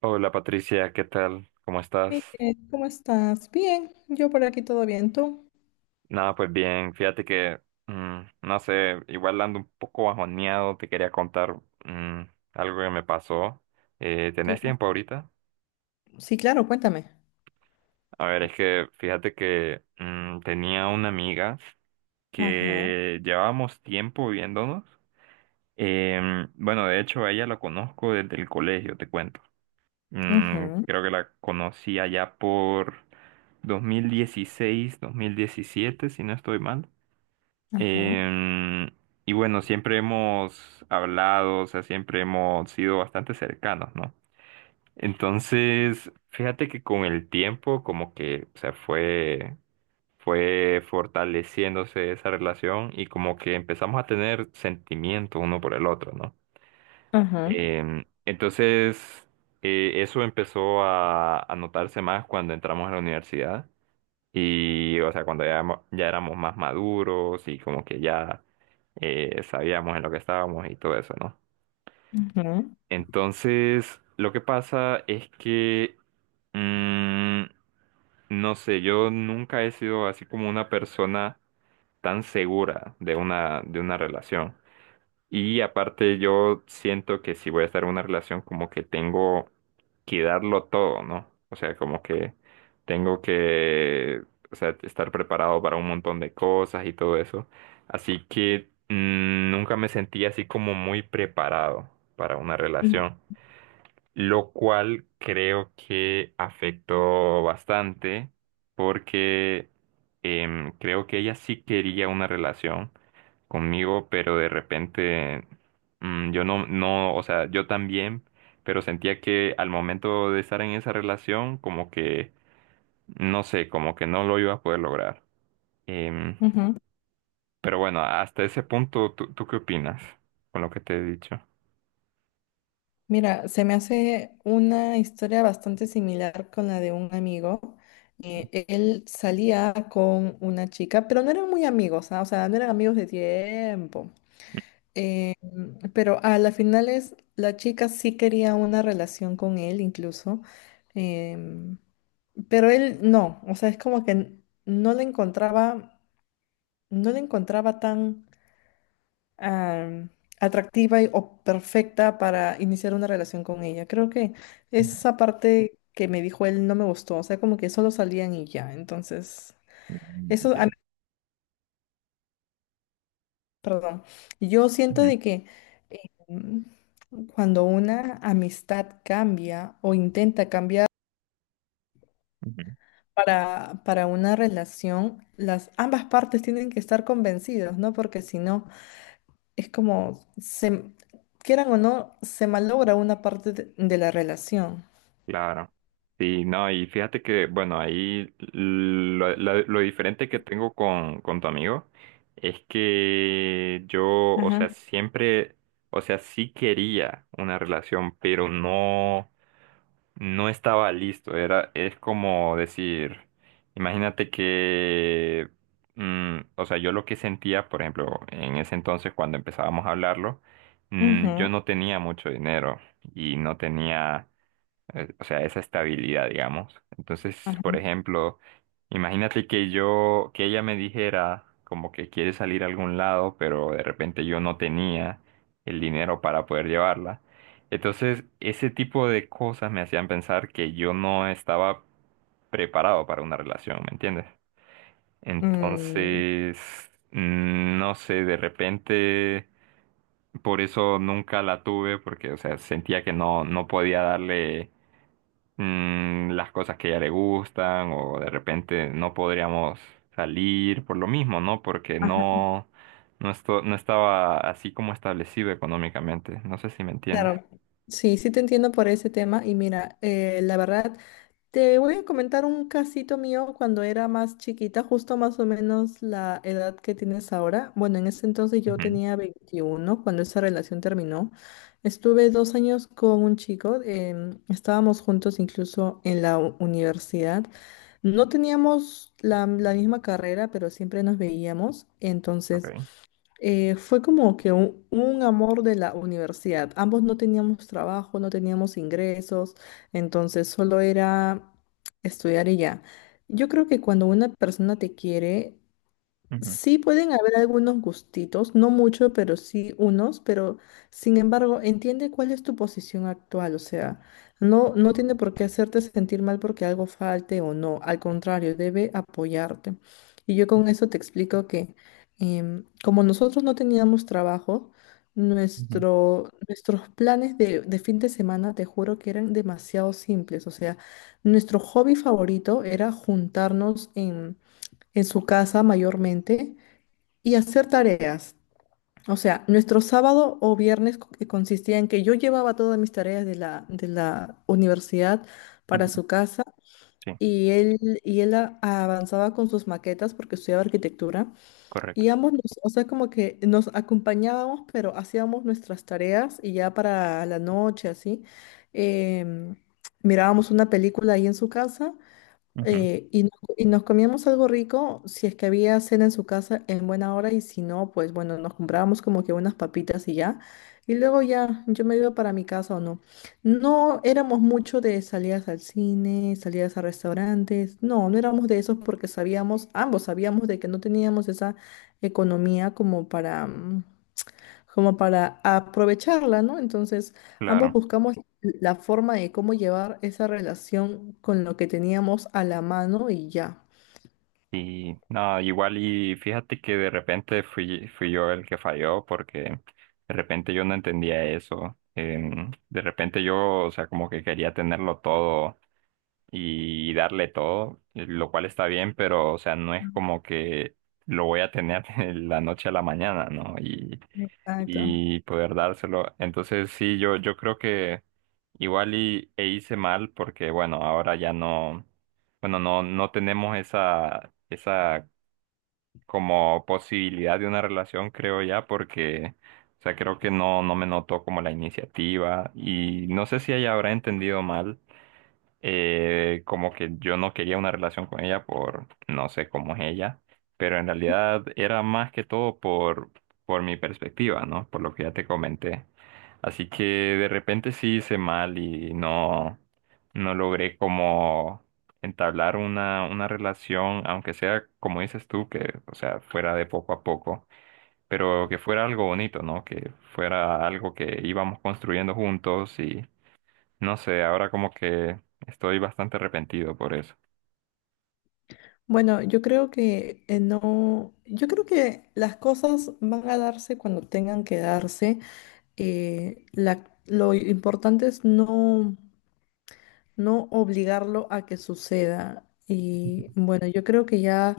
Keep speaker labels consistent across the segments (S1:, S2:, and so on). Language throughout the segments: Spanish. S1: Hola Patricia, ¿qué tal? ¿Cómo estás?
S2: Miguel, ¿cómo estás? Bien, yo por aquí todo bien, ¿tú?
S1: Nada, pues bien, fíjate que, no sé, igual ando un poco bajoneado, te quería contar mm, algo que me pasó.
S2: ¿Qué
S1: ¿Tenés
S2: más?
S1: tiempo ahorita?
S2: Sí, claro, cuéntame.
S1: A ver, es que fíjate que tenía una amiga
S2: Ajá,
S1: que llevábamos tiempo viéndonos. Bueno, de hecho a ella la conozco desde el colegio, te cuento.
S2: ujú,
S1: Creo que la conocí allá por 2016, 2017, si no estoy mal.
S2: ajá,
S1: Em, y bueno, siempre hemos hablado, o sea, siempre hemos sido bastante cercanos, ¿no? Entonces, fíjate que con el tiempo, como que, o sea, fue fortaleciéndose esa relación y como que empezamos a tener sentimientos uno por el otro, ¿no?
S2: ajá,
S1: Entonces, eso empezó a notarse más cuando entramos a la universidad. Y, o sea, cuando ya, ya éramos más maduros y como que ya sabíamos en lo que estábamos y todo eso, ¿no?
S2: ujú,
S1: Entonces, lo que pasa es que, mm, no sé, yo nunca he sido así como una persona tan segura de una relación. Y aparte yo siento que si voy a estar en una relación como que tengo que darlo todo, ¿no? O sea, como que tengo que, o sea, estar preparado para un montón de cosas y todo eso. Así que nunca me sentí así como muy preparado para una relación, lo cual creo que afectó bastante porque creo que ella sí quería una relación conmigo, pero de repente yo no, no, o sea, yo también, pero sentía que al momento de estar en esa relación, como que, no sé, como que no lo iba a poder lograr. Em,
S2: ujú.
S1: pero bueno, hasta ese punto, ¿tú qué opinas con lo que te he dicho?
S2: Mira, se me hace una historia bastante similar con la de un amigo. Él salía con una chica, pero no eran muy amigos, ah, o sea, no eran amigos de tiempo. Eh, pero a las finales la chica sí quería una relación con él incluso, em, pero él no, o sea, es como que no la encontraba, no la encontraba tan am, atractiva o perfecta para iniciar una relación con ella. Creo que
S1: Ujú.
S2: esa parte que me dijo él no me gustó, o sea, como que solo salían y ya, entonces
S1: Mm,
S2: eso a mí.
S1: entiendo.
S2: Perdón. Yo siento
S1: Ujú,
S2: de que eh, mm, cuando una amistad cambia o intenta cambiar
S1: ujú.
S2: para una relación, las ambas partes tienen que estar convencidas, ¿no? Porque si no, es como, se, quieran o no, se malogra una parte de la relación.
S1: Claro. Sí, no, y fíjate que, bueno, ahí lo diferente que tengo con tu amigo es que yo, o sea,
S2: Ajá.
S1: siempre, o sea, sí quería una relación, pero no, no estaba listo. Era, es como decir, imagínate que, o sea, yo lo que sentía, por ejemplo, en ese entonces cuando empezábamos a hablarlo, yo
S2: Ujú,
S1: no tenía mucho dinero y no tenía o sea, esa estabilidad, digamos. Entonces, por
S2: ajá.
S1: ejemplo, imagínate que yo, que ella me dijera como que quiere salir a algún lado, pero de repente yo no tenía el dinero para poder llevarla. Entonces, ese tipo de cosas me hacían pensar que yo no estaba preparado para una relación, ¿me entiendes?
S2: Mm,
S1: Entonces, no sé, de repente, por eso nunca la tuve, porque, o sea, sentía que no, no podía darle las cosas que a ella le gustan o de repente no podríamos salir por lo mismo, ¿no? Porque
S2: ajá.
S1: no, no, no estaba así como establecido económicamente. No sé si me entiendes.
S2: Claro. Sí, sí te entiendo por ese tema. Y mira, la verdad. Te voy a comentar un casito mío cuando era más chiquita, justo más o menos la edad que tienes ahora. Bueno, en ese entonces yo
S1: Ujú,
S2: tenía 21 cuando esa relación terminó. Estuve 2 años con un chico, estábamos juntos incluso en la universidad. No teníamos la misma carrera, pero siempre nos veíamos. Entonces
S1: ok.
S2: fue como que un amor de la universidad. Ambos no teníamos trabajo, no teníamos ingresos, entonces solo era estudiar y ya. Yo creo que cuando una persona te quiere,
S1: Ujú,
S2: sí pueden haber algunos gustitos, no mucho, pero sí unos, pero sin embargo, entiende cuál es tu posición actual, o sea, no, no tiene por qué hacerte sentir mal porque algo falte o no, al contrario, debe apoyarte. Y yo con eso te explico que como nosotros no teníamos trabajo,
S1: ujú,
S2: nuestros planes de fin de semana, te juro que eran demasiado simples, o sea, nuestro hobby favorito era juntarnos en su casa mayormente y hacer tareas. O sea, nuestro sábado o viernes que consistía en que yo llevaba todas mis tareas de la universidad para
S1: ujú.
S2: su casa
S1: Sí,
S2: y él avanzaba con sus maquetas porque estudiaba arquitectura
S1: correcto.
S2: y ambos, o sea, como que nos acompañábamos, pero hacíamos nuestras tareas y ya para la noche, así, em, mirábamos una película ahí en su casa.
S1: Ujú,
S2: Y, no- Y nos comíamos algo rico si es que había cena en su casa en buena hora y si no, pues bueno, nos comprábamos como que unas papitas y ya. Y luego ya yo me iba para mi casa o no. No éramos mucho de salidas al cine, salidas a restaurantes. No, no éramos de esos porque sabíamos, ambos sabíamos de que no teníamos esa economía como para, como para aprovecharla, ¿no? Entonces, ambos
S1: claro.
S2: buscamos la forma de cómo llevar esa relación con lo que teníamos a la mano y ya.
S1: Y nada, igual y fíjate que de repente fui yo el que falló porque de repente yo no entendía eso. De repente yo, o sea, como que quería tenerlo todo y darle todo, lo cual está bien, pero o sea, no es
S2: Mm.
S1: como que lo voy a tener de la noche a la mañana, ¿no?
S2: Exacto.
S1: Y poder dárselo. Entonces sí, yo creo que igual y, e hice mal porque bueno, ahora ya no, bueno, no, no tenemos esa como posibilidad de una relación, creo ya, porque o sea, creo que no, no me notó como la iniciativa y no sé si ella habrá entendido mal como que yo no quería una relación con ella por no sé cómo es ella, pero en realidad era más que todo por mi perspectiva, ¿no? Por lo que ya te comenté. Así que de repente sí hice mal y no, no logré como entablar una relación, aunque sea como dices tú, que, o sea, fuera de poco a poco, pero que fuera algo bonito, ¿no? Que fuera algo que íbamos construyendo juntos, no sé, ahora como que estoy bastante arrepentido por eso.
S2: Bueno, yo creo que no, yo creo que las cosas van a darse cuando tengan que darse. Lo importante es no no obligarlo a que suceda. Y bueno, yo creo que ya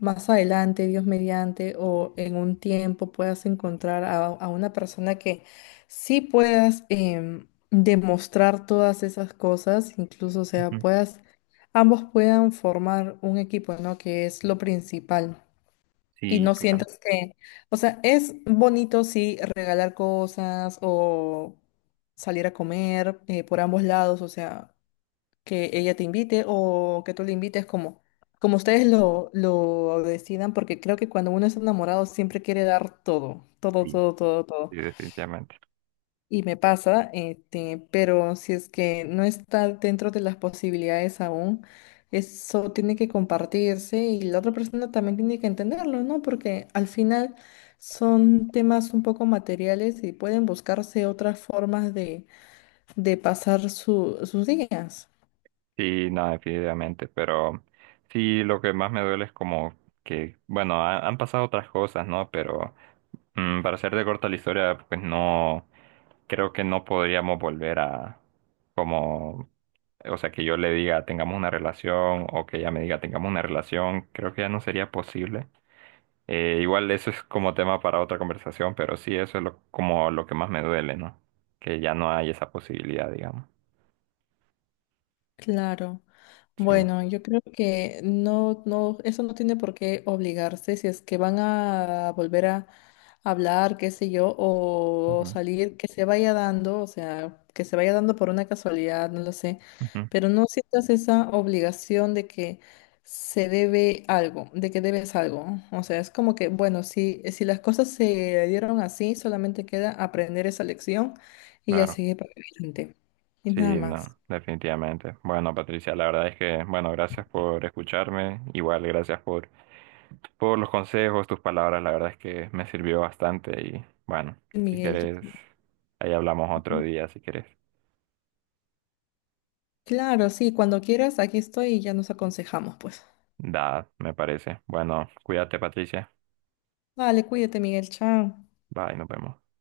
S2: más adelante, Dios mediante, o en un tiempo puedas encontrar a una persona que sí puedas demostrar todas esas cosas, incluso, o sea,
S1: Ujú.
S2: puedas, ambos puedan formar un equipo, ¿no? Que es lo principal. Y
S1: Sí,
S2: no
S1: claro,
S2: sientas que, o sea, es bonito sí regalar cosas o salir a comer por ambos lados, o sea, que ella te invite o que tú le invites como ustedes lo decidan, porque creo que cuando uno es enamorado siempre quiere dar todo, todo,
S1: sí,
S2: todo, todo, todo.
S1: sí, definitivamente.
S2: Y me pasa, este, pero si es que no está dentro de las posibilidades aún, eso tiene que compartirse y la otra persona también tiene que entenderlo, ¿no? Porque al final son temas un poco materiales y pueden buscarse otras formas de pasar sus días.
S1: Sí, no, definitivamente, pero sí, lo que más me duele es como que, bueno, han pasado otras cosas, ¿no? Pero para ser de corta la historia, pues no, creo que no podríamos volver a como, o sea, que yo le diga tengamos una relación o que ella me diga tengamos una relación, creo que ya no sería posible. Igual eso es como tema para otra conversación, pero sí, eso es lo, como lo que más me duele, ¿no? Que ya no hay esa posibilidad, digamos.
S2: Claro.
S1: Sí.
S2: Bueno, yo creo que no, no, eso no tiene por qué obligarse si es que van a volver a hablar, qué sé yo, o
S1: Ujú.
S2: salir, que se vaya dando, o sea, que se vaya dando por una casualidad, no lo sé,
S1: Ujú.
S2: pero no sientas esa obligación de que se debe algo, de que debes algo. ¿No? O sea, es como que, bueno, si las cosas se dieron así, solamente queda aprender esa lección y ya
S1: Claro,
S2: seguir para adelante. Y nada
S1: sí,
S2: más.
S1: no, definitivamente. Bueno, Patricia, la verdad es que, bueno, gracias por escucharme, igual gracias por los consejos, tus palabras, la verdad es que me sirvió bastante y bueno, si
S2: Miguel,
S1: quieres, ahí hablamos otro día, si quieres.
S2: claro, sí, cuando quieras, aquí estoy y ya nos aconsejamos, pues.
S1: Da, me parece. Bueno, cuídate, Patricia.
S2: Vale, cuídate, Miguel, chao.
S1: Bye, nos vemos.